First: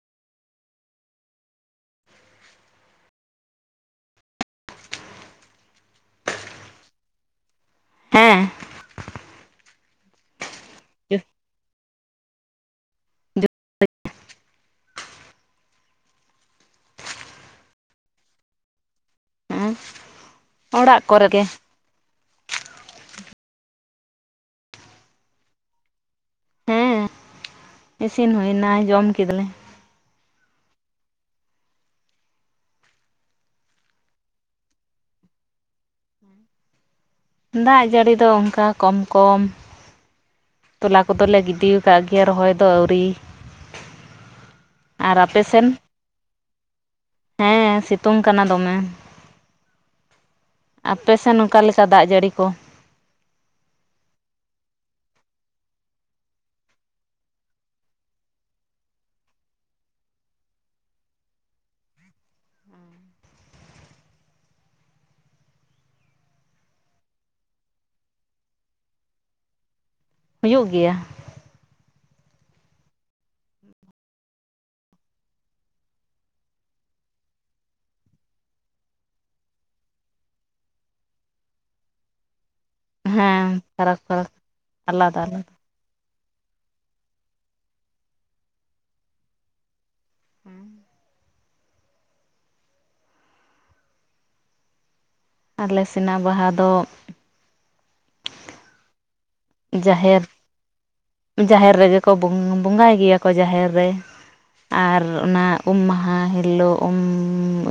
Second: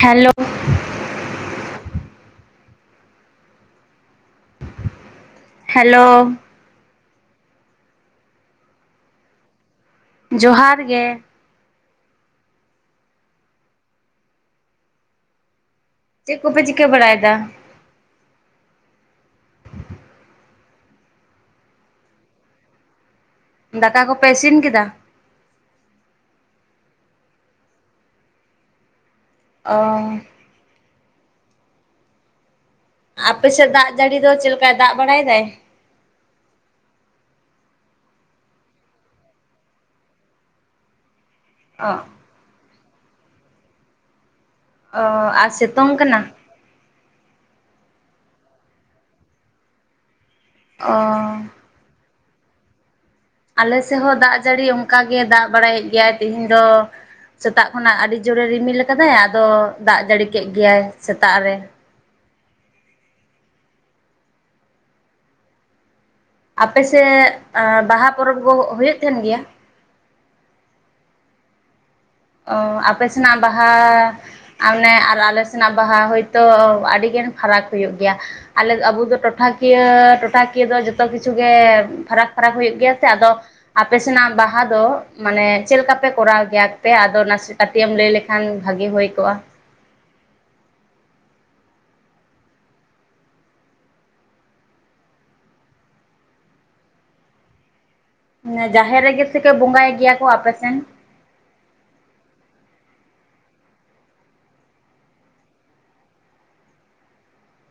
Hello hello. ᱦᱮᱸ᱾ ᱡᱚᱦᱟᱨ ᱜᱮ᱾ ᱪᱮᱜ ᱠᱚᱯᱮ ᱪᱤᱠᱟᱹ ᱵᱟᱲᱟᱭ ᱫᱟ? ᱚᱲᱟᱜ ᱠᱚᱨᱮ ᱜᱮ᱾ ᱫᱟᱠᱟ ᱠᱚᱯᱮ ᱤᱥᱤᱱ ᱠᱮᱫᱟ? ᱦᱮᱸ ᱤᱥᱤᱱ ᱦᱩᱭ ᱱᱟ ᱡᱚᱢ ᱠᱮᱫᱟ ᱞᱮ᱾ ᱚᱻ᱾ ᱟᱯᱮ ᱥᱮᱫ ᱫᱟᱜ ᱡᱟᱹᱲᱤ ᱫᱚ ᱪᱮᱞᱠᱟ ᱫᱟᱜ ᱵᱟᱲᱟᱭ ᱫᱟᱭ? ᱫᱟᱜ ᱡᱟᱹᱲᱤ ᱫᱚ ᱚᱱᱠᱟ ᱠᱚᱢ ᱠᱚᱢ ᱛᱚᱞᱟ ᱠᱚᱫᱚᱞᱮ ᱜᱤ ᱛᱤ ᱚ ᱟᱠᱟᱫ ᱜᱮᱭᱟ ᱨᱚᱦᱚᱭ ᱫᱚ ᱟᱣᱨᱤ᱾ ᱚ ᱟᱨ ᱥᱤᱛᱩᱝ ᱠᱟᱱᱟ? ᱦᱮᱸ ᱥᱤᱛᱩᱝ ᱠᱟᱱᱟ ᱫᱚᱢᱮ, ᱚ ᱟᱯᱮ ᱥᱮᱱ ᱱᱚᱠᱟ ᱞᱮᱠᱟ? ᱫᱟᱜ ᱡᱟᱹᱲᱤ ᱠᱚ, ᱟᱞᱮ ᱥᱮᱜ ᱦᱚᱸ ᱫᱟᱜ ᱡᱟᱹᱲᱤ ᱚᱱᱠᱟ ᱜᱮ ᱫᱟᱜ ᱵᱟᱲᱟᱭᱮᱜ ᱜᱮᱭᱟᱭ ᱛᱮᱦᱤᱧ ᱫᱚ᱾ ᱥᱮᱛᱟᱜ ᱠᱷᱚᱱᱟᱜ ᱟᱹᱰᱤ ᱡᱳᱨᱮ ᱨᱤᱢᱤᱞ ᱟᱠᱟᱫᱟᱭ ᱟᱫᱚ ᱫᱟᱜ ᱡᱟᱹᱲᱤ ᱠᱮᱫ ᱜᱮᱭᱟᱭ ᱥᱮᱛᱟᱜ ᱨᱮ᱾ ᱟᱯᱮᱥᱮᱜ ᱵᱟᱦᱟ ᱯᱚᱨᱚᱵᱽ ᱠᱚ ᱦᱩᱭᱩᱜ ᱛᱟᱦᱮᱱ ᱜᱮᱭᱟ? ᱦᱩᱭᱩᱜ ᱜᱮᱭᱟ᱾ ᱚ ᱟᱯᱮ ᱥᱮᱱᱟᱜ ᱵᱟᱦᱟ, ᱚᱱᱮ ᱟᱨ ᱟᱞᱮ ᱥᱮᱱᱟᱜ ᱵᱟᱦᱟ ᱦᱳᱭᱛᱳ ᱟᱹᱰᱤᱜᱮ ᱯᱷᱟᱨᱟᱠ ᱦᱩᱭᱩᱜ ᱜᱮᱭᱟ ᱟᱞᱮ ᱟᱵᱚ ᱴᱚᱴᱷᱟ ᱠᱤᱭᱟᱹ ᱴᱚᱴᱷᱟ ᱠᱤᱭᱟᱹ ᱫᱚ ᱡᱚᱛᱚ ᱠᱤᱪᱷᱩ ᱜᱮ ᱯᱷᱟᱨᱟᱠ ᱯᱷᱟᱨᱟᱠ ᱦᱩᱭᱩᱜ ᱜᱮᱭᱟ ᱛᱮ ᱟᱫᱚ ᱦᱮᱸ ᱟᱯᱮ ᱯᱷᱟᱨᱟᱠ ᱯᱷᱟᱨᱟᱠ ᱥᱮᱱᱟᱜ ᱵᱟᱦᱟ ᱫᱚ ᱟᱞᱟᱫᱟ ᱟᱞᱟᱫᱟ ᱢᱟᱱᱮ ᱪᱮᱫ ᱞᱮᱠᱟ ᱯᱮ ᱠᱚᱨᱟᱣ ᱜᱮᱭᱟᱯᱮ ᱟᱫᱚ ᱱᱟᱥᱮ ᱠᱟᱹᱴᱤᱡ ᱮᱢ ᱞᱟᱹᱭ ᱞᱮᱠᱷᱟᱱ ᱵᱷᱟᱜᱤ ᱦᱩᱭ ᱠᱚᱜᱼᱟ᱾ [inaudible] ᱟᱞᱮ ᱥᱮᱱᱟᱜ ᱵᱟᱦᱟ ᱫᱚ ᱡᱟᱦᱮᱨ ᱨᱮᱜᱮ ᱥᱮ ᱠᱚ ᱵᱚᱸᱜᱟᱭ ᱜᱮᱭᱟ ᱡᱟᱦᱮᱨ ᱠᱚ ᱟᱯᱮᱥᱮᱱ? ᱡᱟᱦᱮᱨ ᱨᱮᱜᱮ ᱠᱚ ᱵᱚᱸᱜᱟᱭ ᱜᱮᱭᱟ ᱠᱚ ᱡᱟᱦᱮᱨ ᱨᱮ᱾ ᱟᱨ ᱚᱱᱟ ᱩᱢ ᱢᱟᱦᱟ ᱦᱤᱞᱳᱜ ᱩᱢ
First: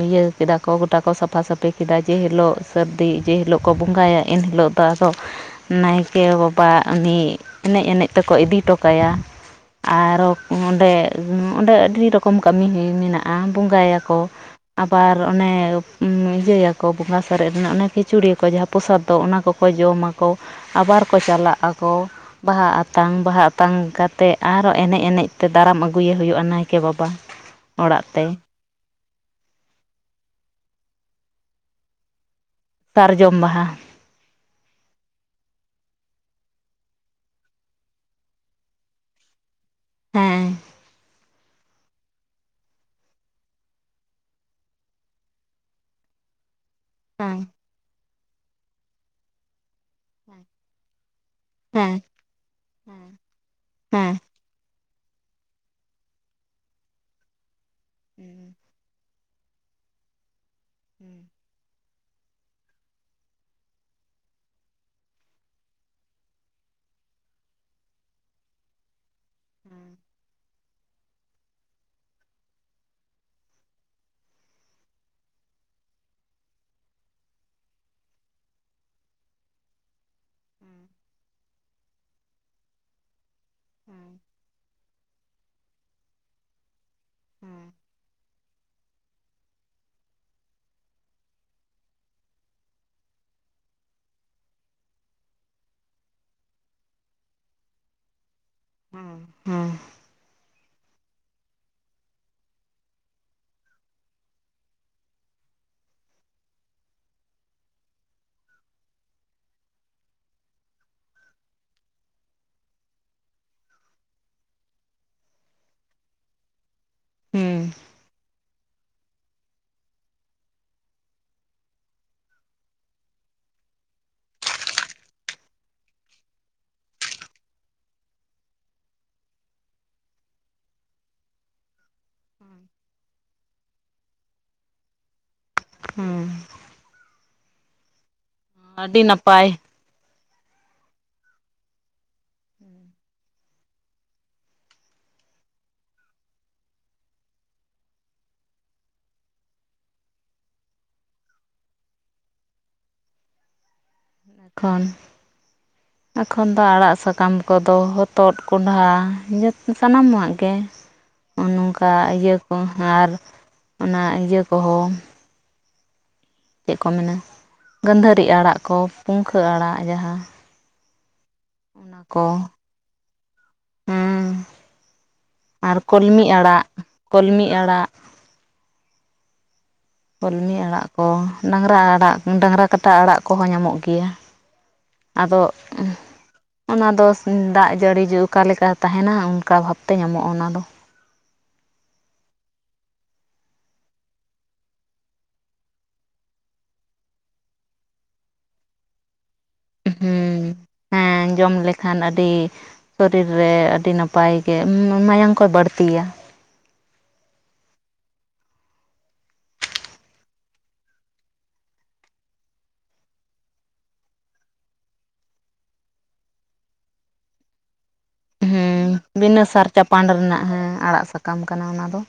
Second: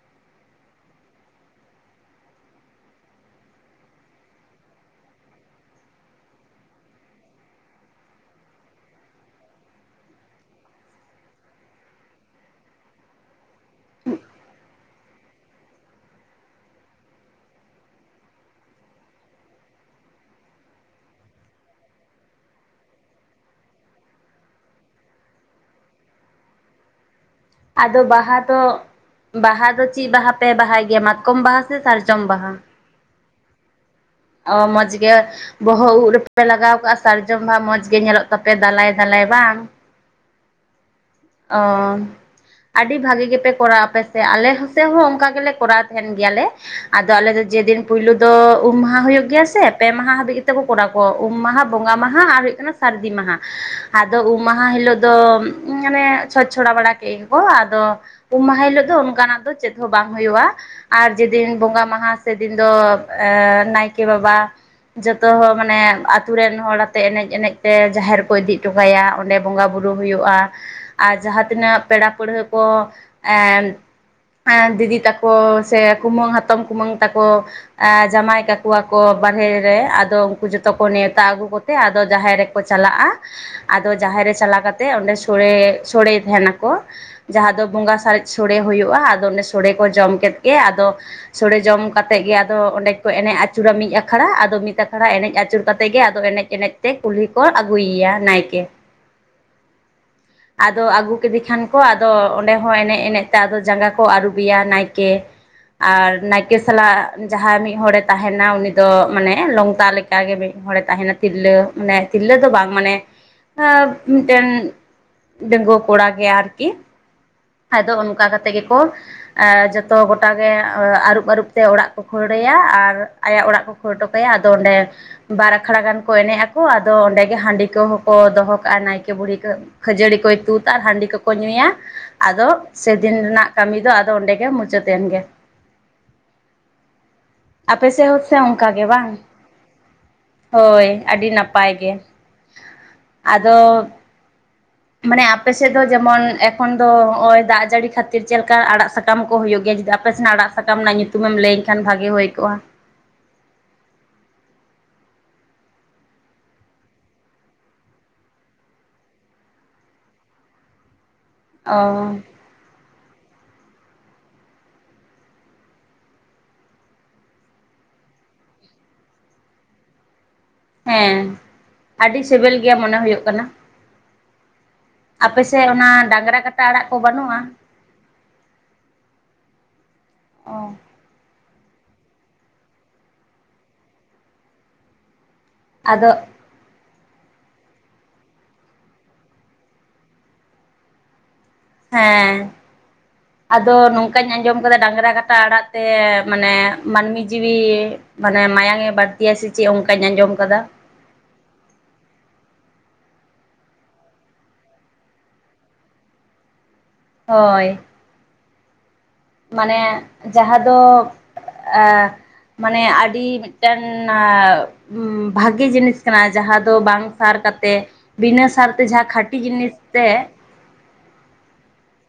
ᱤᱭᱟᱹ ᱠᱮᱫᱟ ᱠᱚ ᱜᱚᱴᱟ ᱠᱚ ᱥᱟᱯᱷᱟ ᱥᱟᱹᱯᱷᱤ ᱠᱮᱫᱟ ᱡᱮ ᱦᱤᱞᱳᱜ ᱥᱟᱹᱨᱫᱤ ᱡᱮ ᱦᱤᱞᱳᱜ ᱠᱚ ᱵᱚᱸᱜᱟᱭᱟ ᱮᱱ ᱦᱤᱞᱳᱜ ᱫᱚ ᱟᱫᱚ ᱱᱟᱭᱠᱮ ᱵᱟᱵᱟ ᱩᱱᱤ ᱮᱱᱮᱡ ᱮᱱᱮᱡ ᱛᱮᱠᱚ ᱤᱫᱤ ᱦᱚᱴᱚ ᱠᱟᱭᱟ᱾ ᱟᱨᱚ ᱚᱸᱰᱮ ᱚᱸᱰᱮ ᱟᱹᱰᱤ ᱨᱚᱠᱚᱢ ᱠᱟᱹᱢᱤ ᱢᱮᱱᱟᱜᱼᱟ ᱵᱚᱸᱜᱟᱭᱟᱠᱚ᱾ ᱟᱵᱟᱨ ᱚᱱᱮ ᱤᱭᱟᱹᱭᱟᱠᱚ ᱵᱚᱸᱜᱟ ᱥᱟᱨᱮᱡ ᱨᱮᱱᱟᱜ ᱚᱱᱮ ᱠᱷᱤᱪᱩᱲᱤᱜᱟ ᱠᱚ ᱡᱟᱦᱟᱸ ᱯᱚᱥᱟᱫ ᱫᱚ ᱚᱱᱟ ᱠᱚᱠᱚ ᱡᱚᱢᱟᱚ ᱟᱵᱟᱨ ᱠᱚ ᱪᱟᱞᱟᱜ ᱟᱠᱚ ᱵᱟᱦᱟ ᱟᱛ ᱛᱟᱝ ᱵᱟᱦᱟ ᱟᱛᱟᱝ ᱠᱟ ᱠᱟᱛᱮᱮᱫ ᱟᱨᱚ ᱮᱱᱮᱡ ᱮᱱᱮᱡ ᱛᱮ ᱫᱟᱨᱟᱢ ᱟᱹᱜᱩᱭᱮ ᱦᱩᱭᱩᱜᱼᱟ ᱱᱟᱭᱠᱮ ᱵᱟᱵᱟ᱾ ᱟᱫᱚ ᱚᱲᱟᱜ ᱛᱮ ᱵᱟᱦᱟ ᱫᱚ ᱵᱟᱦᱟ ᱫᱚ ᱪᱮᱫ ᱵᱟᱦᱟ ᱯᱮ ᱵᱟᱦᱟᱭ ᱜᱮᱭᱟ ᱢᱟᱛᱠᱚᱢ ᱵᱟᱦᱟ ᱥᱮ ᱥᱟᱨᱡᱚᱢ ᱵᱟᱦᱟ? ᱥᱟᱨᱡᱚᱢ ᱵᱟᱦᱟ᱾ ᱚ ᱢᱚᱡᱽ ᱜᱮ ᱵᱚᱦᱚᱜ ᱩᱵ ᱨᱮᱯᱮᱯᱮ ᱞᱟᱜᱟᱣ ᱠᱟᱜᱼᱟ ᱥᱟᱨᱡᱚᱢ ᱵᱟᱦ ᱢᱚᱸᱡᱽ ᱜᱮ ᱧᱮᱞᱚᱜ ᱛᱟᱯᱮ ᱫᱟᱞᱟᱭ ᱫᱟᱞᱟᱭ ᱵᱟᱝ ᱦᱮᱸ ᱚ ᱟᱹᱰᱤ ᱵᱷᱟᱜᱤ ᱜᱮᱯᱮ ᱠᱚᱨᱟᱣ ᱟᱯᱮ ᱥᱮ ᱟᱞᱮ ᱥᱮᱫ ᱦᱚᱸ ᱚᱱᱠᱟ ᱜᱮᱞᱮ ᱠᱚᱨᱟᱣ ᱛᱟᱦᱮᱱ ᱜᱮᱭᱟᱞᱮ ᱟᱫᱚ ᱦᱮᱸ ᱟᱞᱮᱫᱚ ᱡᱮᱫᱤᱱ ᱯᱩᱭᱞᱩ ᱫᱚ ᱩᱢ ᱢᱟᱦᱟ ᱦᱩᱭᱩᱜ ᱜᱮᱭᱟ ᱥᱮ ᱯᱮ ᱢᱟᱦᱟ ᱦᱟᱹᱵᱤᱡ ᱠᱚᱨᱟ ᱠᱚᱣᱟ ᱩᱢ ᱢᱟᱦᱟ ᱦᱮᱸ ᱵᱚᱸᱜᱟ ᱢᱟᱦᱟ ᱟᱨ ᱦᱩᱭᱩᱜ ᱠᱟᱱᱟ ᱥᱟᱹᱨᱫᱤ ᱢᱟᱦᱟ ᱟᱫᱚ ᱩᱢ ᱢᱟᱦᱟ ᱦᱤᱞᱳᱜ ᱫᱚ ᱢᱟᱱᱮ ᱪᱷᱚᱪ ᱪᱷᱚᱲᱟ ᱵᱟᱲᱟ ᱠᱮᱟᱧ ᱠᱚ ᱟᱫᱚ ᱩᱢ ᱢᱟᱦᱟ ᱦᱤᱞᱳᱜ ᱫᱚ ᱚᱱᱠᱟᱱᱟᱜ ᱫᱚ ᱪᱮᱫ ᱦᱚᱸ ᱵᱟᱝ ᱦᱩᱭᱩᱜᱼᱟ ᱟᱨ ᱡᱮᱫᱤᱱ ᱵᱚᱸᱜᱟ ᱢᱟᱦᱟ ᱥᱮᱫᱤᱱ ᱫᱚ ᱱᱟᱭᱠᱮ ᱵᱟᱵᱟ ᱡᱚᱛᱚᱦ ᱢᱟᱱᱮ ᱟᱛᱩᱨ ᱨᱮᱱ ᱦᱚᱲ ᱟᱛᱮ ᱮᱱᱮᱡ ᱮᱱᱮᱡ ᱛᱮ ᱡᱟᱦᱮᱨ ᱠᱚ ᱤᱫᱤ ᱦᱚᱴᱚ ᱠᱟᱭᱟ᱾ ᱚᱸᱰᱮ ᱵᱚᱸᱜᱟ ᱵᱳᱩᱨᱩ ᱦᱩᱭᱩᱜᱼᱟ ᱟᱨ ᱡᱟᱦᱟᱸ ᱛᱤᱱᱟᱹᱜ ᱯᱮᱲᱟ ᱯᱟᱹᱲᱦᱟᱹ ᱠᱚ ᱮᱸ ᱫᱤᱫᱤ ᱛᱟᱠᱚ ᱥᱮ ᱠᱩᱢᱟᱹᱝ ᱦᱟᱛᱚᱢ ᱠᱩᱢᱟᱹᱝ ᱛᱟᱠᱚ ᱡᱟᱶᱟᱭ ᱠᱟᱠᱚᱣᱟ ᱠᱚ ᱵᱟᱨᱦᱮ ᱨᱮ ᱛᱚ ᱩᱱᱠᱩ ᱡᱚᱛᱚ ᱠᱚ ᱱᱮᱣᱛᱟ ᱟᱹᱜᱩ ᱠᱚᱛᱮ ᱟᱫᱚ ᱡᱟᱦᱮᱨ ᱨᱮᱠᱚ ᱪᱟᱞᱟᱜᱼᱟ᱾ ᱟᱫᱚ ᱡᱟᱦᱮᱨ ᱨᱮ ᱪᱟᱞᱟᱣ ᱠᱟᱛᱮ ᱚᱸᱰᱮ ᱥᱚᱲᱮ ᱥᱚᱲᱮ ᱛᱟᱦᱮᱱᱟᱠᱚ ᱡᱟᱦᱟᱸ ᱫᱚ ᱵᱚᱸᱜᱟ ᱥᱟᱨᱮᱡ ᱥᱚᱲᱮ ᱦᱩᱭᱩᱜᱼᱟ ᱟᱫᱚ ᱚᱱ ᱥᱚᱲᱮ ᱠᱚ ᱡᱚᱢ ᱠᱮᱫ ᱜᱮ ᱟᱫᱚ ᱥᱚᱲᱮ ᱡᱚᱢ ᱠᱟᱛᱮ ᱜᱮ ᱟᱫᱚ ᱚᱸᱰᱮ ᱠᱚ ᱮᱱᱮᱡ ᱟᱹᱪᱩᱨᱟ ᱢᱤᱫ ᱟᱠᱷᱲᱟ ᱟᱫᱚ ᱢᱤᱫ ᱟᱠᱷᱲᱟ ᱮᱱᱮᱡ ᱟᱹᱪᱩᱨ ᱠᱟᱛᱮᱮᱫ ᱜᱮ ᱟᱫᱚ ᱮᱱᱮᱡ ᱮᱱᱮᱡ ᱛᱮ ᱠᱩᱞᱦᱤ ᱠᱚ ᱟᱹᱜᱩᱭᱮᱭᱟ ᱱᱟᱭᱠᱮ᱾ ᱦᱮᱸ ᱦᱮᱸ ᱟᱫᱚ ᱟᱹᱜᱩ ᱠᱮᱫᱮ ᱠᱷᱟᱱ ᱠᱚ ᱟᱫᱚ ᱚᱸᱰᱮ ᱦᱚᱸ ᱮᱱᱮᱡ ᱮᱱᱮᱡ ᱛᱮ ᱟᱫᱚ ᱡᱟᱸᱜᱟ ᱠᱚ ᱟᱹᱨᱩᱵᱮᱭᱟ ᱱᱟᱭᱠᱮ ᱟᱨ ᱱᱟᱭᱠᱮ ᱥᱟᱞᱟᱜ ᱡᱟᱦᱟᱸᱭ ᱢᱤᱫ ᱦᱚᱲᱮ ᱛᱟᱦᱮᱱᱟ ᱩᱱᱤ ᱫᱚ ᱢᱟᱱᱮ ᱞᱚᱝᱛᱟ ᱞᱮᱠᱟ ᱠᱟᱜᱮ ᱢᱤᱫ ᱦᱚᱲᱮ ᱛᱟᱦᱮᱱᱟ ᱛᱤᱨᱞᱟᱹ ᱢᱟᱱᱮ ᱛᱤᱨᱞᱟᱹ ᱫᱚ ᱵᱟᱝ ᱢᱟᱱᱮ ᱢᱤᱫᱴᱮᱱ ᱰᱟᱺᱜᱩᱣᱟᱹ ᱠᱚᱲᱟ ᱜᱮ ᱟᱨᱠᱤ ᱟᱫᱚ ᱚᱱᱠᱟ ᱠᱟᱛᱮᱫ ᱜᱮᱠᱚ ᱡᱚᱛᱚ ᱜᱚᱴᱟᱜᱮ ᱟᱹᱨᱩᱵ ᱟᱹᱨᱩᱵ ᱛᱮ ᱚᱲᱟᱜ ᱠᱚ ᱠᱷᱟᱹᱲᱲᱟᱹᱭᱟ ᱟᱨ ᱟᱭᱟᱜ ᱚᱲᱟᱜ ᱠᱚ ᱯᱷᱴ ᱠᱚᱮ ᱟᱫᱚ ᱚᱸᱰᱮ ᱵᱟᱨ ᱟᱠᱷᱲᱟ ᱜᱟᱱ ᱠᱚ ᱮᱱᱮᱡ ᱟᱠᱚ ᱟᱫᱚ ᱚᱸᱰᱮᱜᱮ ᱦᱟᱺᱰᱤ ᱠᱚᱦᱚᱸ ᱠᱚ ᱫᱚᱦᱚ ᱠᱟᱜᱼᱟ ᱱᱟᱭᱠᱮ ᱵᱩᱲᱦᱤ ᱠᱚ ᱠᱷᱟᱹᱡᱟᱹᱲᱤ ᱠᱚᱭ ᱛᱩᱫᱟ ᱟᱨ ᱦᱟᱺᱰᱤ ᱠᱚᱠᱚ ᱧᱩᱭᱟ ᱟᱫᱚ ᱥᱮᱫᱤᱱ ᱨᱮᱱᱟᱜ ᱠᱟᱹᱢᱤ ᱫᱚ ᱚᱱᱰᱮ ᱜᱮ ᱢᱩᱪᱚᱛᱱ ᱜᱮ ᱦᱩᱸ ᱟᱯᱮ ᱥᱮᱦ ᱦᱚ ᱥᱮ ᱚᱱᱠᱟ ᱜᱮ ᱟᱹᱰᱤ ᱵᱟᱝ ᱱᱟᱯᱟᱭ ᱦᱳᱭ ᱟᱹᱰᱤ ᱱᱟᱯᱟᱭ ᱜᱮ ᱟᱫᱚ ᱢᱟᱱᱮ ᱟᱯᱮᱥᱮᱫ ᱫᱚ ᱡᱮᱢᱚᱱ ᱮᱠᱷᱚᱱ ᱫᱚ ᱱᱚᱜᱼᱚᱭ ᱫᱟᱜ ᱡᱟᱹᱲᱤ ᱠᱷᱟᱹᱛᱤᱨ ᱪᱮᱫ ᱞᱮᱠᱟ ᱟᱲᱟᱜ ᱥᱟᱠᱟᱢ ᱥᱟᱠᱟᱢ ᱠᱚ ᱦᱩᱭᱩᱜ ᱜᱮᱭᱟ ᱡᱩᱫᱤ ᱟᱯᱮ ᱥᱮᱱᱟᱜ ᱟᱲᱟᱜ ᱥᱟᱠᱟᱢ ᱨᱮᱱᱟᱜ ᱧᱩᱛᱩᱢᱮᱢ ᱞᱟᱹᱭ ᱠᱷᱟᱱ ᱵᱷᱟᱹᱜᱤ ᱦᱩᱭ ᱠᱚᱜᱼᱟ ᱮᱠᱷᱚᱱ [inaudible] ᱮᱠᱷᱚᱱ ᱫᱚ ᱟᱲᱟᱜ ᱥᱟᱠᱟᱢ ᱠᱚᱫᱚ ᱦᱚᱛᱚᱫ ᱠᱚᱸᱰᱷᱟ [unintelligible] ᱥᱟᱱᱟᱢᱟᱜ ᱜᱮ [inaudible] ᱱᱚᱝᱠᱟ ᱤᱭᱟᱹ ᱠᱚ ᱟᱨ ᱚᱱᱟ ᱤᱭᱟᱹ ᱠᱚᱦᱚᱸ ᱪᱮᱫ ᱠᱚ ᱢᱮᱱᱟ ᱜᱟᱺᱫᱷᱟᱹᱨᱤ ᱟᱲᱟᱜ ᱠᱚ ᱯᱩᱝᱠᱷᱟᱹ ᱟᱲᱟᱜ ᱡᱟᱦᱟᱸ ᱦᱮᱸ ᱚᱱᱟ ᱟᱹᱰᱤ ᱠᱚ ᱥᱤᱵᱤᱞ ᱜᱮᱭᱟ ᱢᱚᱱᱮ ᱦᱩᱭᱩᱜ ᱠᱟᱱᱟ ᱦᱮᱸ ᱟᱯᱮ ᱥᱮᱫ ᱟᱨ ᱚᱱᱟ ᱠᱚᱞᱢᱤ ᱰᱟᱝᱨᱟ ᱠᱟᱴᱟ ᱟᱲᱟᱜ ᱠᱚ ᱵᱟᱹᱱᱩᱜᱼᱟ ᱠᱚᱞᱢᱤ ᱟᱲᱟᱜ ᱠᱩᱞᱢᱤ ᱚ ᱟᱲᱟᱜ ᱠᱚ ᱰᱟᱝᱨᱟ ᱟᱲᱟᱜ ᱰᱟᱝᱨᱟ ᱠᱟᱴᱟ ᱟᱲᱟᱜ ᱠᱚᱦᱚᱸ ᱧᱟᱢᱚᱜ ᱜᱮᱭᱟ ᱟᱫᱚᱻ ᱟᱫᱚ ᱚᱱᱟᱫᱚ ᱫᱟᱜ ᱡᱟᱹᱲᱤ ᱡᱮ ᱚᱠᱟᱞᱮᱠᱟ ᱛᱟᱦᱮᱱᱟ ᱚᱱᱠᱟ ᱵᱷᱟᱵᱛᱮ ᱧᱟᱢᱚᱜᱼᱟ ᱚᱱᱟᱫᱚ ᱦᱮᱸᱻ ᱟᱫᱚ ᱱᱚᱝᱠᱟᱧ ᱟᱸᱡᱚᱢ ᱟᱠᱟᱫᱟ ᱰᱟᱝᱨᱟ ᱠᱟᱴᱟ ᱟᱲᱟᱜ ᱛᱮ ᱢᱟᱱᱮ ᱢᱟᱹᱱᱢᱤ ᱡᱤᱣᱤ ᱢᱟᱱᱮ ᱢᱟᱭᱟᱝ ᱮ ᱵᱟᱹᱲᱛᱤᱭᱟ ᱥᱮ ᱪᱮᱫ ᱚᱱᱠᱟᱧ ᱟᱸᱡᱚᱢ ᱦᱮᱸ ᱟᱠᱟᱫᱟ ᱦᱮᱸ ᱡᱚᱢ ᱞᱮᱠᱷᱟᱱ ᱟᱹᱰᱤ ᱥᱚᱨᱤᱨ ᱨᱮ ᱟᱹᱰᱤ ᱱᱟᱯᱟᱭ ᱜᱮ ᱢᱟᱭᱟᱝ ᱠᱚ ᱵᱟᱹᱲᱛᱤᱭᱟ ᱦᱳᱭ ᱢᱟᱱᱮ ᱡᱟᱦᱟᱸ ᱫᱚ ᱟᱹᱻ ᱢᱟᱱᱮ ᱟᱹᱰᱤ ᱢᱤᱫᱴᱮᱱ ᱵᱷᱟᱜᱤ ᱡᱤᱱᱤᱥ ᱠᱟᱱᱟ ᱡᱟᱦᱟᱸ ᱫᱚ ᱵᱟᱝ ᱥᱟᱨ ᱠᱟᱛᱮᱜ ᱵᱤᱱᱟᱹ ᱥᱟᱨ ᱦᱮᱸ ᱵᱤᱱᱟᱹ ᱥᱟᱨ ᱪᱟᱯᱟᱱᱰ ᱨᱮᱱᱟᱜ ᱦᱮᱸ ᱟᱲᱟᱜ ᱥᱟᱠᱟᱢ ᱠᱟᱱᱟ ᱚᱱᱟ ᱫᱚ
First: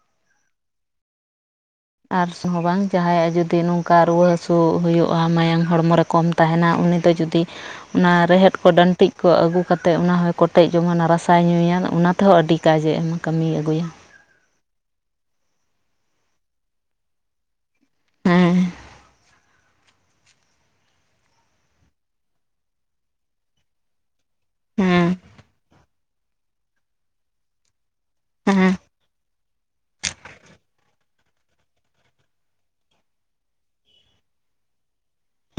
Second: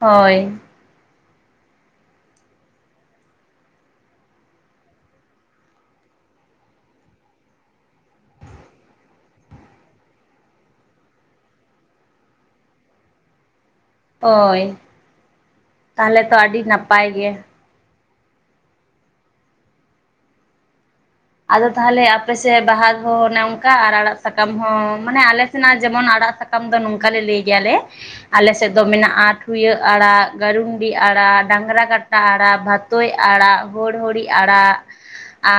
ᱦᱳᱭ ᱟᱨᱥ ᱦᱚᱸ ᱵᱟᱝ ᱡᱟᱦᱟᱸᱭᱟᱜ ᱡᱩᱫᱤ ᱱᱚᱝᱠᱟ ᱨᱩᱣᱟᱹ ᱦᱟᱹᱥᱩ ᱦᱩᱭᱩᱜᱼᱟ ᱢᱟᱭᱟᱝ ᱦᱚᱲᱢᱚ ᱨᱮ ᱠᱚᱢ ᱛᱟᱦᱮᱱᱟ ᱩᱱᱤ ᱫᱚ ᱡᱩᱫᱤ ᱚᱱᱟ ᱨᱮᱦᱮᱫ ᱠᱚ ᱰᱟᱹᱱᱴᱤᱡ ᱠᱚ ᱟᱹᱜᱩ ᱠᱟᱛᱮᱫ ᱚᱱᱟ ᱦᱚᱸᱭ ᱠᱚᱴᱮᱡ ᱡᱚᱝᱟ ᱚᱱᱟ ᱨᱟᱥᱟᱭ ᱧᱩᱭᱟ ᱚᱱᱟ ᱛᱮᱦᱚᱸ ᱟᱹᱰᱤ ᱠᱟᱡᱮ ᱮᱢᱟ ᱠᱟᱹᱢᱤᱭ ᱟᱹᱜᱩᱭᱟ ᱦᱚᱭ ᱛᱟᱦᱚᱞᱮ ᱛᱚ ᱟᱹᱰᱤ ᱱᱟᱯᱟᱭ ᱜᱮ ᱦᱮᱸ ᱟᱫᱚ ᱛᱟᱦᱚᱞᱮ ᱟᱯᱮ ᱥᱮᱫ ᱵᱟᱦᱟ ᱦᱚᱸ ᱚᱱᱮ ᱚᱱᱠᱟ ᱟᱨ ᱟᱲᱟᱜ ᱥᱟᱠᱟᱢ ᱦᱚᱸ ᱢᱟᱱᱮ ᱦᱮᱸ ᱟᱞᱮ ᱥᱮᱱᱟᱜ ᱡᱮᱢᱚᱱ ᱟᱲᱟᱜ ᱥᱟᱠᱟᱢ ᱫᱚ ᱱᱚᱝᱠᱟ ᱞᱮ ᱞᱟᱹᱭ ᱜᱮᱭᱟᱞᱮ ᱟᱞᱮ ᱥᱮᱫ ᱦᱮᱸ ᱫᱚ ᱢᱮᱱᱟᱜᱼᱟ ᱴᱷᱩᱭᱟᱹ ᱟᱲᱟᱜ ᱜᱟᱹᱨᱩᱱᱰᱤ ᱟᱲᱟᱜ ᱰᱟᱝᱨᱟ ᱜᱟᱼᱼ ᱴᱟ ᱟᱲᱟᱜ ᱵᱷᱟᱛᱚᱭ ᱟᱲᱟᱜ ᱦᱳᱲᱦᱚᱲᱤ ᱟᱲᱟᱜ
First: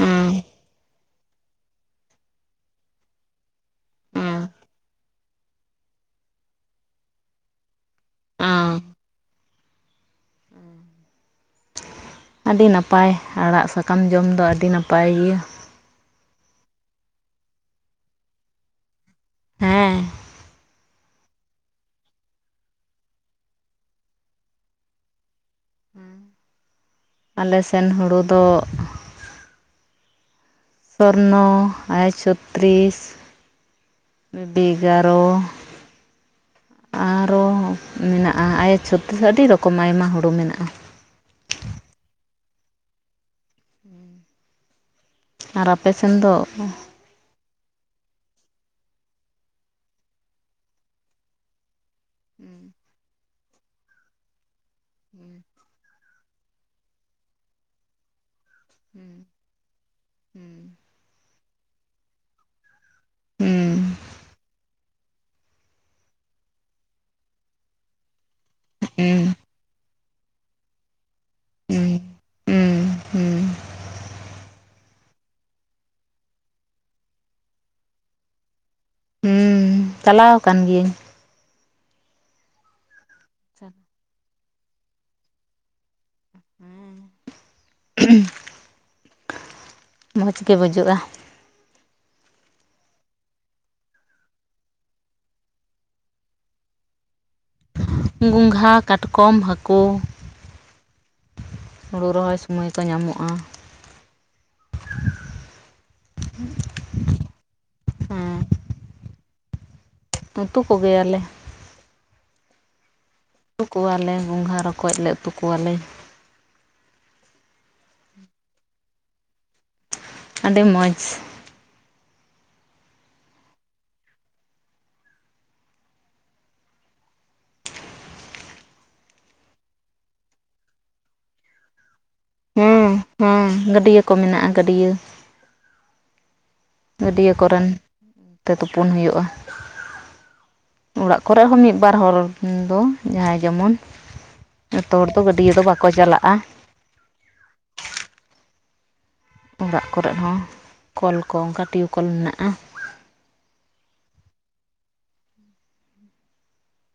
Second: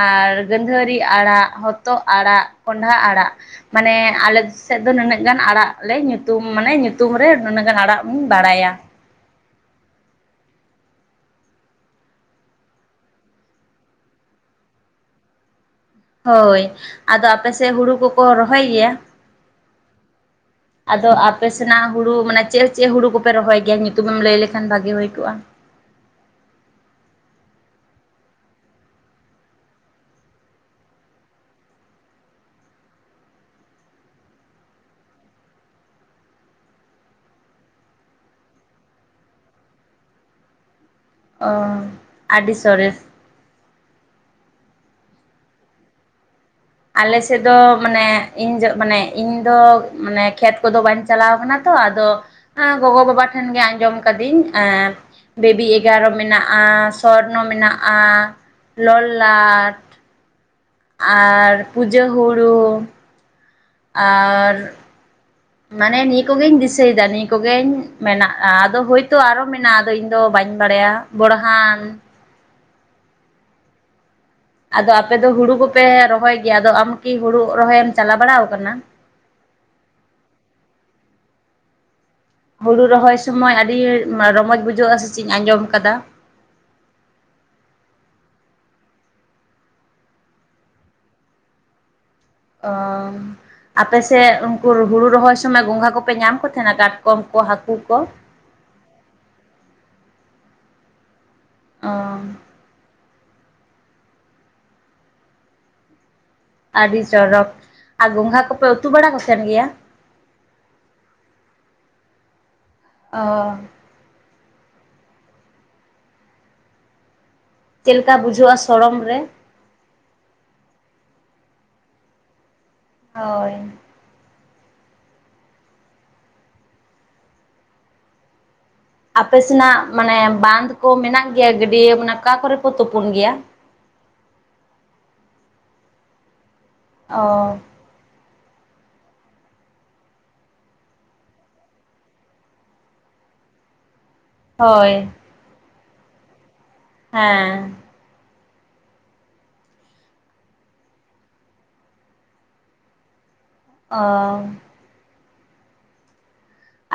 ᱦᱮᱸ ᱜᱟᱺᱫᱷᱟᱹᱨᱤ ᱟᱲᱟᱜ ᱦᱚᱛᱚᱫ ᱟᱲᱟᱜ ᱠᱚᱸᱰᱷᱟ ᱟᱲᱟᱜ ᱢᱟᱱᱮ ᱟᱞᱮ ᱦᱮᱸ ᱥᱮᱫ ᱫᱚ ᱱᱩᱱᱟᱹᱜ ᱜᱟᱱ ᱟᱲᱟᱜ ᱞᱮ ᱧᱩᱛᱩᱢ ᱢᱟᱱᱮ ᱧᱩᱛᱩᱢᱨᱮ ᱱᱩᱱᱟᱹᱜ ᱜᱟᱱ ᱟᱲᱟᱜ ᱤᱧ ᱦᱮᱸ ᱵᱟᱲᱟᱭᱟ [inaudible] ᱟᱹᱰᱤ ᱱᱟᱯᱟᱭ ᱟᱲᱟᱜ ᱥᱟᱠᱟᱢ ᱡᱚᱢ ᱫᱚ ᱟᱹᱰᱤ ᱱᱟᱯᱟᱭ ᱜᱮᱭᱟ ᱦᱳᱭ ᱟᱫᱚ ᱟᱯᱮ ᱥᱮᱫ ᱦᱳᱲᱳ ᱠᱚᱠᱚ ᱨᱚᱦᱚᱭ ᱜᱮᱭᱟ ᱦᱮᱸᱻ [inaudible] ᱟᱫᱚ ᱟᱯᱮ ᱥᱮᱱᱟᱜ ᱦᱳᱲᱳ ᱢᱟᱱᱮ ᱪᱮᱫ ᱪᱮᱫ ᱦᱳᱲᱳ ᱠᱚᱯᱮ ᱨᱚᱦᱚᱭ ᱜᱮᱭᱟ ᱧᱩᱛᱩᱢᱮᱢ ᱞᱟᱹᱭ ᱞᱮᱠᱷᱟᱱ ᱵᱷᱟᱹᱜᱤ ᱦᱩᱭ ᱠᱚᱜᱼᱟ ᱟᱞᱮ ᱥᱮᱱ ᱦᱳᱲᱳ ᱫᱚ ᱥᱚᱨᱱᱚ ᱮᱭ ᱪᱷᱚᱛᱛᱨᱤᱥ ᱵᱤᱜᱟᱨᱚ ᱟᱨᱚ ᱢᱮᱱᱟᱜᱼᱟ ᱟᱭ ᱪᱷᱚᱛᱛᱨᱤᱥ ᱟᱹᱰᱤ ᱨᱚᱠᱚᱢ ᱟᱭᱢᱟ ᱦᱳᱲᱳ ᱢᱮᱱᱟᱜᱼᱟ ᱚᱻ ᱟᱹᱰᱤ ᱥᱚᱨᱮᱥ ᱟᱨ ᱟᱯᱮ ᱥᱮᱱ ᱫᱚ ᱟᱞᱮᱥᱮᱫ ᱫᱚ ᱢᱟᱱᱮ ᱤᱧ ᱡ ᱢᱟᱱᱮ ᱤᱧ ᱫᱚ ᱢᱟᱱᱮ ᱠᱷᱮᱛ ᱠᱚᱫᱚ ᱵᱟᱹᱧ ᱪᱟᱞᱟᱣ ᱟᱠᱟᱱᱟ ᱛᱚ ᱜᱚᱜᱚ ᱵᱟᱵᱟ ᱴᱷᱮᱱ ᱜᱮ ᱟᱸᱡᱚᱢ ᱠᱟᱹᱫᱤᱧ ᱵᱮᱵᱤ ᱮᱜᱟᱨᱚ ᱢᱮᱱᱟᱜᱼᱟ ᱥᱚᱨᱱᱚ ᱢᱮᱱᱟᱜᱼᱟ ᱞᱚᱞᱞᱟ ᱦᱮᱸ ᱟᱨ ᱯᱩᱡᱟᱹ ᱦᱩᱲᱩ ᱟᱨ ᱢᱟᱱᱮ ᱱᱤᱭᱟᱹ ᱠᱚᱜᱮᱧ ᱫᱤᱥᱟᱹᱭᱮᱫᱟ ᱱᱤᱭᱟᱹ ᱠᱚᱜᱮᱧ ᱢᱮᱱᱟᱜᱼᱟ ᱟᱫᱚ ᱦᱳᱭᱛᱳ ᱟᱨᱚ ᱢᱮᱱᱟᱜ ᱟ ᱟᱫᱚ ᱤᱧ ᱫᱚ ᱵᱟᱹᱧ ᱵᱟᱲᱟᱭᱟ ᱵᱚᱲᱦᱟᱱ ᱦᱩᱸ ᱦᱩᱸ ᱟᱫᱚ ᱟᱯᱮ ᱫᱚ ᱦᱩᱲᱩ ᱠᱚᱯᱮ ᱨᱚᱦᱚᱭ ᱜᱮᱭᱟ ᱟᱫᱚ ᱟᱢ ᱠᱤ ᱦᱩᱲᱩ ᱨᱚᱦᱚᱭ ᱮᱢ ᱪᱟᱞᱟᱣ ᱵᱟᱲᱟ ᱟᱠᱟᱱᱟ ᱦᱮᱸ ᱪᱟᱞᱟᱣ ᱟᱠᱟᱱ ᱜᱤᱭᱟᱹᱧ ᱦᱩᱲᱩ ᱨᱚᱦᱚᱭ ᱥᱚᱢᱚᱭ ᱟᱹᱰᱤ ᱨᱚᱢᱚᱡᱽ ᱵᱩᱡᱷᱟᱹᱜᱼᱟ ᱥᱮ ᱪᱮᱫ ᱟᱸᱡᱚᱢ ᱟᱠᱟᱫᱟ ᱢᱚᱡᱽ ᱜᱮ ᱵᱩᱡᱩᱜᱼᱟ ᱚᱻ ᱟᱯᱮᱥᱮᱫ ᱩᱱᱠᱩ ᱦᱩᱲᱩ ᱨᱚᱦᱚᱭ ᱥᱚᱢᱚᱭ ᱜᱚᱸᱜᱷᱟ ᱠᱚᱯᱮ ᱧᱟᱢ ᱠᱚ ᱛᱟᱦᱮᱱᱟ ᱠᱟᱴᱠᱚᱢ ᱠᱚ ᱦᱟᱹᱠᱩ ᱠᱚ ᱜᱚᱝᱜᱷᱟ ᱠᱟᱴᱠᱚᱢ ᱦᱟᱹᱠᱩ ᱚ ᱦᱳᱲᱩ ᱨᱚᱦᱚᱭ ᱥᱚᱢᱚᱭ ᱚᱠᱛᱚ ᱧᱟᱢᱚᱜᱼᱟ ᱟᱹᱰᱤ ᱪᱚᱨᱚᱠ ᱟᱨ ᱜᱚᱸᱜᱷᱟ ᱦᱮᱸ ᱠᱚᱯᱮ ᱩᱛᱩ ᱵᱟᱲᱟ ᱠᱚ ᱛᱟᱦᱮᱱ ᱜᱮᱭᱟ ᱩᱛᱩ ᱠᱚᱜᱮᱭᱟᱞᱮ ᱚ ᱩᱛᱩ ᱠᱚᱣᱟᱞᱮ ᱜᱚᱸᱜᱷᱟ ᱨᱚᱠᱚᱡ ᱞᱮ ᱩᱛᱩ ᱠᱚᱣᱟᱞᱮ ᱪᱮᱫ ᱞᱮᱠᱟ ᱵᱩᱡᱷᱟᱹᱜᱼᱟ ᱥᱚᱲᱚᱢ ᱨᱮ ᱟᱹᱰᱤ ᱢᱚᱡᱽ ᱦᱳᱭ ᱟᱯᱮ ᱥᱮᱱᱟᱜ ᱢᱟᱱᱮ ᱵᱟᱸᱫᱷ ᱠᱚ ᱢᱮᱱᱟᱜ ᱜᱮᱭᱟ ᱜᱟᱹᱰᱭᱟᱹ ᱢᱟᱱᱮ ᱚᱠᱟ ᱠᱚᱨᱮ ᱠᱚ ᱦᱮᱸ ᱛᱩᱯᱩᱱ ᱜᱮᱭᱟ ᱦᱮᱸ ᱜᱟᱹᱰᱭᱟᱹ ᱠᱚ ᱢᱮᱱᱟᱜᱼᱟ ᱜᱟᱹᱰᱭᱟᱹ ᱜᱟᱹᱰᱭᱟᱹ ᱚ ᱠᱚᱨᱮᱱ ᱛᱮ ᱛᱩᱯᱩᱱ ᱦᱩᱭᱩᱜᱼᱟ ᱚᱲᱟᱜ ᱠᱚᱨᱮ ᱦᱚ ᱢᱤᱫᱵᱟᱨ ᱦᱚᱲ ᱫᱚ ᱡᱟᱦᱟᱸᱟᱭ ᱡᱮᱢᱚᱱ ᱦᱳᱭ ᱡᱚᱛᱚ ᱦᱚᱲ ᱫᱚ ᱜᱟᱹᱰᱭᱟᱹ ᱫᱚ ᱵᱟᱠᱚ ᱪᱟᱞᱟᱜᱼᱟ ᱦᱮᱸᱻᱻ ᱚᱲᱟᱜ ᱠᱚᱨᱮᱫ ᱦᱚᱸ ᱠᱚᱞ ᱠᱚ ᱚᱱᱠᱟ ᱴᱤᱭᱩ ᱠᱚᱞ ᱢᱮᱱᱟᱜᱼᱟ ᱚᱻᱻ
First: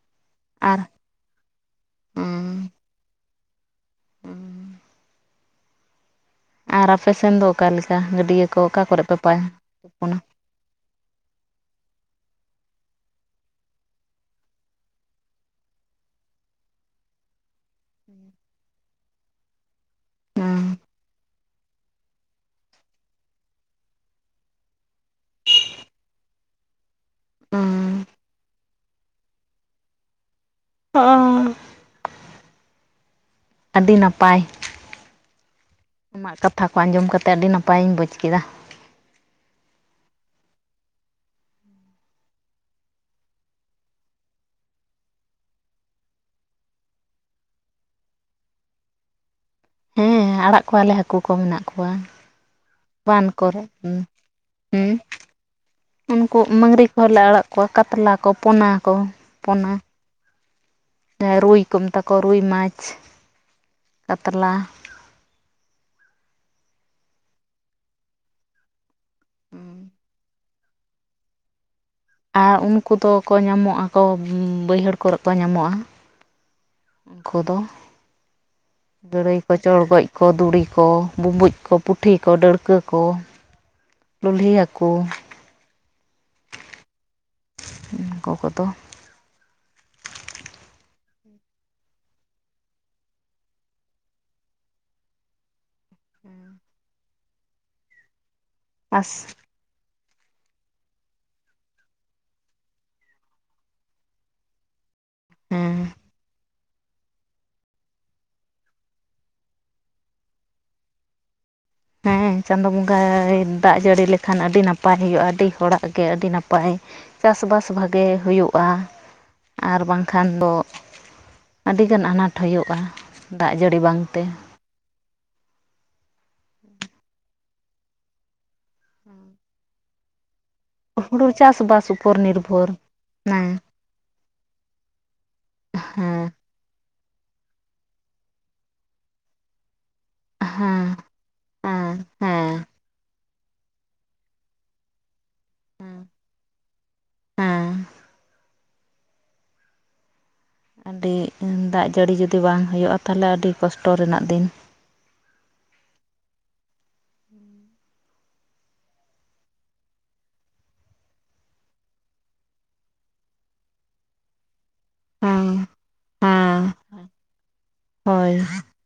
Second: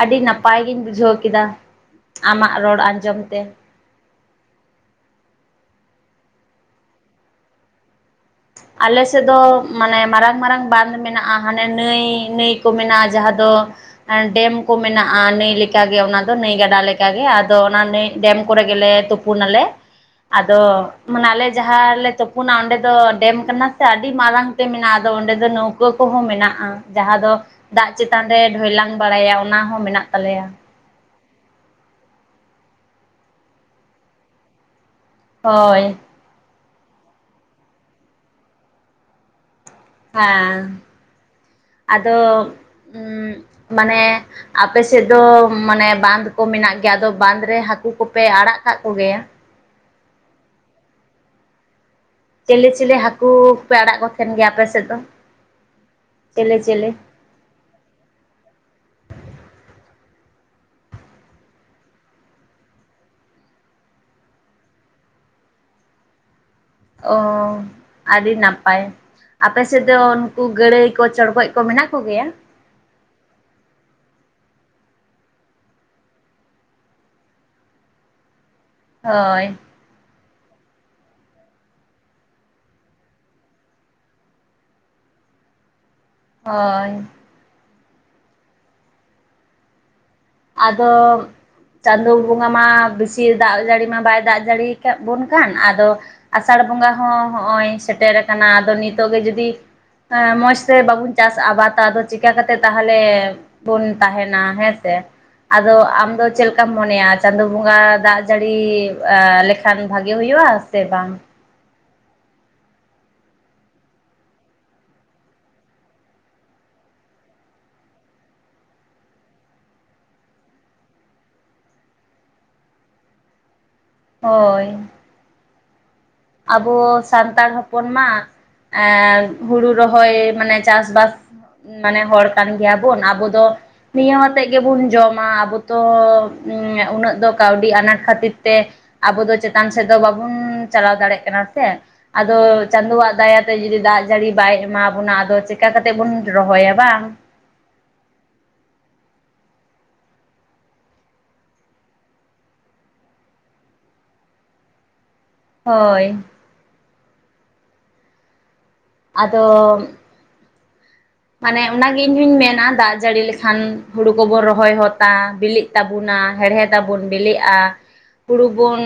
ᱟᱹᱰᱤ ᱱᱟᱯᱟᱭ ᱜᱤᱧ ᱟᱨ ᱵᱩᱡᱷᱟᱹᱣ ᱠᱮᱫᱟ ᱟᱢᱟᱜ ᱨᱚᱲ ᱟᱸᱡᱚᱢ ᱛᱮ ᱦᱩᱸ ᱟᱨ ᱟᱯᱮ ᱥᱮᱱ ᱫᱚ ᱚᱠᱟᱮᱠᱟ ᱜᱟᱹᱰᱭᱟᱹ ᱠᱚ ᱚᱠᱟ ᱟᱞᱮ ᱠᱚᱨᱮᱫ ᱯᱮ ᱥᱮᱫ ᱫᱚ ᱢᱟᱱᱮ ᱛᱩᱯᱩᱱᱟ ᱢᱟᱨᱟᱝ ᱢᱟᱨᱟᱝ ᱵᱟᱸᱫᱷ ᱢᱮᱱᱟᱜᱼᱟ ᱢᱟᱱᱮ ᱱᱟᱹᱭ ᱱᱟᱹᱭ ᱠᱚ ᱢᱮᱱᱟᱜᱼᱟ ᱡᱟᱦᱟᱸ ᱫᱚ ᱰᱮᱢ ᱠᱚ ᱢᱮᱱᱟᱜᱼᱟ ᱱᱟᱹᱭ ᱞᱮᱠᱟᱜ ᱜᱮ ᱚᱱᱟ ᱫᱚ ᱱᱟᱹᱭ ᱜᱟᱰᱟ ᱞᱮᱠᱟᱜᱮ ᱟᱫᱚ ᱚᱱᱟ ᱱᱟᱹᱭ ᱰᱮᱢ ᱠᱚᱨᱮ ᱜᱮᱞᱮ ᱛᱩᱯᱩ ᱛᱩᱯᱩᱱᱟᱞᱮ ᱟᱫᱚ ᱢᱟᱱᱮ ᱟᱞᱮ ᱡᱟᱦᱟᱸ ᱞᱮ ᱛᱩᱯᱩᱱᱟ ᱚᱸᱰᱮ ᱫᱚ ᱰᱮᱢ ᱠᱟᱱᱟ ᱥᱮ ᱟᱹᱰᱤ ᱢᱟᱨᱟᱝ ᱛᱮ ᱢᱮᱱᱟᱜᱼᱟ ᱟᱫᱚ ᱚᱸᱰᱮ ᱫᱚ ᱱᱟᱹᱣᱠᱟᱹ ᱠᱚᱦᱚᱸ ᱢᱮᱱᱟᱜᱼᱟ ᱡᱟᱦᱟᱸ ᱫᱚ ᱫᱟᱜ ᱪᱮᱛᱟᱱ ᱨᱮ ᱰᱷᱚᱭᱞᱟᱝ ᱵᱟᱲᱟᱭᱟ ᱚᱱᱟ ᱦᱚᱸ ᱢᱮᱱᱟᱜ ᱛᱟᱞᱮᱭᱟ, ᱟᱸ ᱟᱹᱰᱤ ᱱᱟᱯᱟᱭ, ᱦᱳᱭ ᱟᱢᱟᱜ ᱠᱟᱛᱷᱟ ᱠᱚ ᱟᱸᱡᱚᱢ ᱠᱟᱛᱮ ᱟᱹᱰᱤ ᱱᱟᱯᱟᱭ ᱤᱧ ᱵᱩᱡᱽ ᱠᱮᱫᱟ, ᱦᱮᱸ ᱟᱫᱚ ᱢᱟᱱᱮ ᱟᱯᱮ ᱥᱮᱫ ᱫᱚ ᱢᱟᱱᱮ ᱵᱟᱸᱫᱽ ᱠᱚ ᱢᱮᱱᱟᱜ ᱜᱮᱭᱟ ᱟᱫᱚ ᱵᱟᱸᱫᱽ ᱨᱮ ᱦᱟᱹᱠᱩ ᱠᱚᱯᱮ ᱟᱲᱟᱜ ᱠᱟᱜ ᱠᱚᱜᱮᱭᱟ? ᱦᱮᱸ ᱟᱲᱟᱜ ᱠᱚᱣᱟᱞᱮ ᱦᱟᱹᱠᱩ ᱠᱚ ᱢᱮᱱᱟᱜ ᱠᱚᱣᱟ, ᱪᱮᱞᱮ ᱪᱮᱞᱮ ᱦᱟᱹᱠᱩ ᱵᱟᱸᱫᱷ ᱠᱚᱨᱮ ᱯᱮ ᱟᱲᱟᱜ ᱠᱚ ᱛᱟᱦᱮᱱ ᱜᱮᱭᱟ ᱟᱯᱮ ᱥᱮᱫ ᱦᱮᱸ ᱫᱚ? ᱩᱱᱠᱩ ᱪᱤᱞᱤ ᱢᱟᱝᱜᱽᱨᱤ ᱪᱤᱞᱤ ᱠᱚᱦᱚᱸ ᱞᱮ ᱟᱲᱟᱜ ᱠᱚᱣᱟ ᱠᱟᱛᱞᱟ ᱠᱚ ᱯᱚᱱᱟ ᱠᱚ ᱯᱚᱱᱟ ᱡᱟᱦᱟᱸᱭ ᱨᱩᱭ ᱠᱚ ᱢᱮᱛᱟ ᱠᱚᱣᱟ ᱨᱩᱭ ᱢᱟᱪᱷ ᱠᱟᱛᱞᱟ, ᱚᱻᱻᱟᱹᱰᱤ ᱱᱟᱯᱟᱭ ᱾ ᱟᱯᱮ ᱥᱮᱫ ᱫᱚ ᱩᱱᱠᱩ ᱜᱟᱹᱲᱟᱹᱭ ᱠᱚ ᱪᱚᱲᱜᱚᱡ ᱠᱚ ᱢᱮᱱᱟᱜ ᱠᱚᱜᱮᱭᱟ ᱾ ᱟᱨ ᱩᱱᱠᱩ ᱫᱚ ᱠᱚ ᱧᱟᱢᱚᱜ ᱟᱠᱚ ᱠᱚ ᱵᱟᱹᱭᱦᱟᱹᱲ ᱠᱚᱨᱮ ᱠᱚ ᱧᱟᱢᱚᱜᱼᱟ, ᱾ ᱩᱱᱠᱩ ᱫᱚ ᱜᱟᱹᱲᱟᱹᱭ ᱦᱳᱭ ᱠᱚ ᱪᱚᱲᱜᱚᱡ, ᱾ ᱠᱚ ᱫᱩᱲᱤ ᱠᱚ ᱵᱩᱢᱵᱩᱡ ᱠᱚ ᱯᱩᱴᱷᱤ ᱠᱚ ᱰᱟᱹᱲᱠᱟᱹ ᱠᱚ, ᱞᱩᱞᱦᱤ ᱦᱟᱹᱠᱩ, ᱦᱳᱭ, ᱩᱱᱠᱩ ᱠᱚᱫᱚ ᱟᱫᱚ ᱪᱟᱸᱫᱳ ᱵᱚᱸᱜᱟ ᱢᱟ ᱵᱤᱥᱤ ᱫᱟᱜ ᱡᱟᱹᱲᱤ ᱢᱟ ᱵᱟᱭ ᱫᱟᱜ ᱡᱟᱹᱲᱤ, ᱠᱟᱜ ᱵᱚᱱ ᱠᱟᱱ ᱟᱫᱚ ᱟᱥᱟᱲ ᱵᱚᱸᱜᱟ ᱦᱚᱸ ᱦᱚᱜᱼᱚᱭ ᱥᱮᱴᱮᱨ ᱟᱠᱟᱱᱟ, ᱟᱫ ᱟᱫᱚ ᱱᱤᱛᱚᱜ ᱜᱮ ᱟᱥ ᱡᱩᱫᱤ ᱢᱚᱸᱡᱽ ᱛᱮ ᱵᱟᱵᱚᱱ ᱪᱟᱥ ᱟᱵᱟᱫᱟ ᱟᱫᱚ ᱪᱮᱠᱟ ᱠᱟᱛᱮ ᱛᱟᱦᱚᱞᱮ ᱵᱚᱱ ᱛᱟᱦᱮᱱᱟ ᱦᱮᱸ ᱥᱮ ᱟᱫᱚ ᱦᱮᱸ ᱟᱢ ᱫᱚ ᱪᱮᱫ ᱞᱮᱠᱟ ᱪᱮᱠᱟᱢ ᱢᱚᱱᱮᱭᱟ ᱪᱟᱸᱫᱳ ᱵᱚᱸᱜᱟ ᱫᱟᱜ ᱡᱟᱹᱲᱤ ᱮᱸ ᱞᱮᱠᱷᱟᱱ ᱵᱷᱟᱜᱮ ᱦᱩᱭᱩᱜᱼᱟ ᱥᱮ ᱵᱟᱝ? ᱦᱮᱸ ᱪᱟᱸᱫᱳ ᱵᱚᱸᱜᱟᱭ ᱫᱟᱜ ᱡᱟᱹᱲᱤ ᱞᱮᱠᱷᱟᱱ ᱟᱹᱰᱤ ᱱᱟᱯᱟᱭ ᱦᱩᱭᱩᱜᱼᱟ ᱟᱹᱰᱤ ᱦᱚᱲᱟᱜ ᱜᱮ ᱟᱹᱰᱤ ᱱᱟᱯᱟᱭ, ᱪᱟᱥᱵᱟᱥ ᱵᱷᱟᱜᱮ ᱦᱩᱭᱩᱜᱼᱟ ᱟᱨ ᱵᱟᱝᱠᱷᱟᱱ ᱫᱚ ᱟᱹᱰᱤᱜᱟᱱ ᱟᱱᱟᱴ ᱦᱩᱭᱩᱜᱼᱟ ᱫᱟᱜ ᱡᱟᱹᱲᱤ ᱵᱟᱝ ᱦᱳᱭ, ᱟᱵᱚ ᱥᱟᱱᱛᱟᱲ ᱦᱚᱯᱚᱱ ᱢᱟ ᱮᱸ ᱦᱩᱲᱩ ᱨᱚᱦᱚᱭ ᱢᱟᱱᱮ ᱪᱟᱥᱵᱟᱥ ᱦᱩᱲᱩ ᱪᱟᱥᱵᱟᱥ ᱢᱟᱱᱮ ᱩᱯᱚᱨ ᱦᱚᱲ ᱠᱟᱱ ᱱᱤᱨᱵᱷᱚᱨ ᱜᱮᱭᱟᱵᱚᱱ ᱟᱵᱚ ᱫᱚ ᱦᱮᱸ ᱱᱤᱭᱟᱹ ᱦᱚᱛᱮᱜ ᱜᱮᱵᱚᱱ ᱡᱚᱢᱟ ᱟᱵᱚ ᱛᱚ ᱦᱮᱸ ᱩᱱᱟᱹᱜ ᱫᱚ ᱠᱟᱹᱣᱰᱤ ᱟᱱᱟᱴ ᱠᱷᱟᱹᱛᱤᱨ ᱛᱮ ᱟᱵᱚ ᱫᱚ ᱪᱮᱛᱟᱱ ᱥᱮᱫ ᱫᱚ ᱵᱟᱵᱚᱱ ᱪᱟᱞᱟᱣ ᱦᱮᱸ ᱫᱟᱲᱮᱜ, ᱠᱷᱮᱱᱚᱴ [unintelligible] ᱛᱮ, ᱦᱮᱸ ᱟᱫᱚ ᱦᱮᱸ ᱪᱟᱸᱫᱳᱣᱟᱜ ᱫᱟᱭᱟᱛᱮ ᱡᱩᱫᱤ ᱫᱟᱜ ᱡᱟᱹᱲᱤ ᱵᱟᱭ ᱮᱢᱟ ᱵᱚᱱᱟ ᱟᱫᱚ ᱪᱤᱠᱟᱹ ᱠᱟᱛᱮᱜ ᱵᱚᱱ ᱨᱚᱦᱚᱭᱟ ᱵᱟᱝ ᱦᱮᱸ ᱟᱹᱰᱤ ᱫᱟᱜ ᱡᱟᱹᱲᱤ ᱡᱩᱫᱤ ᱵᱟᱝ ᱦᱩᱭᱩᱜᱼᱟ ᱛᱟᱦᱚᱞᱮ ᱟᱹᱰᱤ ᱠᱚᱥᱴᱚ ᱨᱮᱱᱟᱜ ᱫᱤᱱ, ᱦᱳᱭ, ᱟᱫᱚ ᱢᱟᱱᱮ ᱚᱱᱟᱜᱮ ᱤᱧ ᱦᱚᱧ ᱢᱮᱱᱟ ᱫᱟᱜ ᱡᱟᱹᱲᱤ ᱞᱮᱠᱷᱟᱱ ᱦᱩᱲᱩ ᱠᱚᱵᱚᱱ ᱨᱚᱦᱚᱭ ᱦᱚᱛ ᱛᱟ ᱦᱮᱸ ᱵᱤᱞᱤᱜ ᱛᱟᱵᱚᱱᱟ ᱦᱮᱸ ᱦᱮᱲᱦᱮᱫ ᱟᱵᱚᱱ ᱵᱤᱞᱤᱜᱼᱟ ᱦᱳᱭ ᱦᱩᱲᱩ ᱵᱚᱱ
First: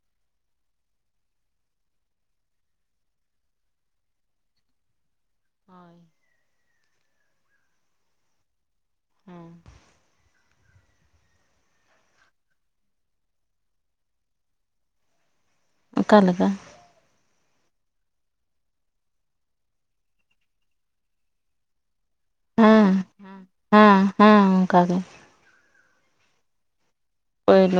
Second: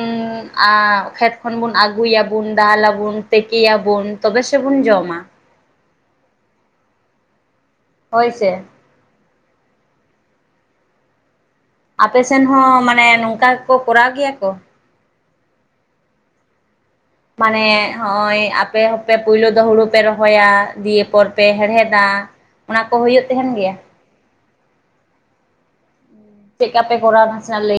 ᱟᱸ ᱠᱷᱮᱛ ᱠᱷᱚᱱ ᱵᱚᱱ ᱟᱹᱜᱩᱭᱟᱵᱚᱱ ᱫᱟᱞᱟᱞᱟᱵᱚᱱ ᱛᱮᱠᱮᱭᱟᱵᱚᱱ ᱛᱚᱵᱮ ᱥᱮᱵᱚᱱ ᱡᱚᱢᱟ, ᱾ [inaudible] ᱦᱳᱭ ᱥᱮ [inaudible] ᱟᱯᱮ ᱥᱮᱱ ᱦᱚᱸ ᱢᱟᱱᱮ ᱱᱚᱝᱠᱟ ᱜᱮ ᱠᱚ ᱠᱚᱨᱟᱣ ᱜᱮᱭᱟ ᱠᱚ? ᱚᱠᱟ ᱞᱮᱠᱟ? ᱢᱟᱱᱮ ᱦᱚᱜ-ᱚᱭ ᱟᱯᱮ ᱦᱚᱸᱯᱮ ᱯᱳᱭᱞᱳ ᱫᱚ ᱦᱩᱲᱩ ᱯᱮ ᱨᱚᱦᱚᱭᱟ ᱫᱤᱭᱮ ᱯᱚᱨ ᱯᱮ ᱦᱮᱲᱦᱮᱫᱟ, ᱾ ᱚᱱᱟ ᱦᱮᱸ ᱠᱚ ᱦᱩᱭᱩᱜ ᱛᱟᱦᱮᱱ ᱜᱮᱭᱟ, ᱾ ᱦᱮᱸ ᱦᱮᱸ ᱚᱱᱠᱟ ᱜᱮ, ᱪᱮᱠᱟ ᱯᱮ ᱠᱚᱨᱟᱣᱟ ᱱᱟᱥᱮ ᱱᱟᱜ ᱞᱟᱹᱭ ᱯᱳᱭᱞᱳ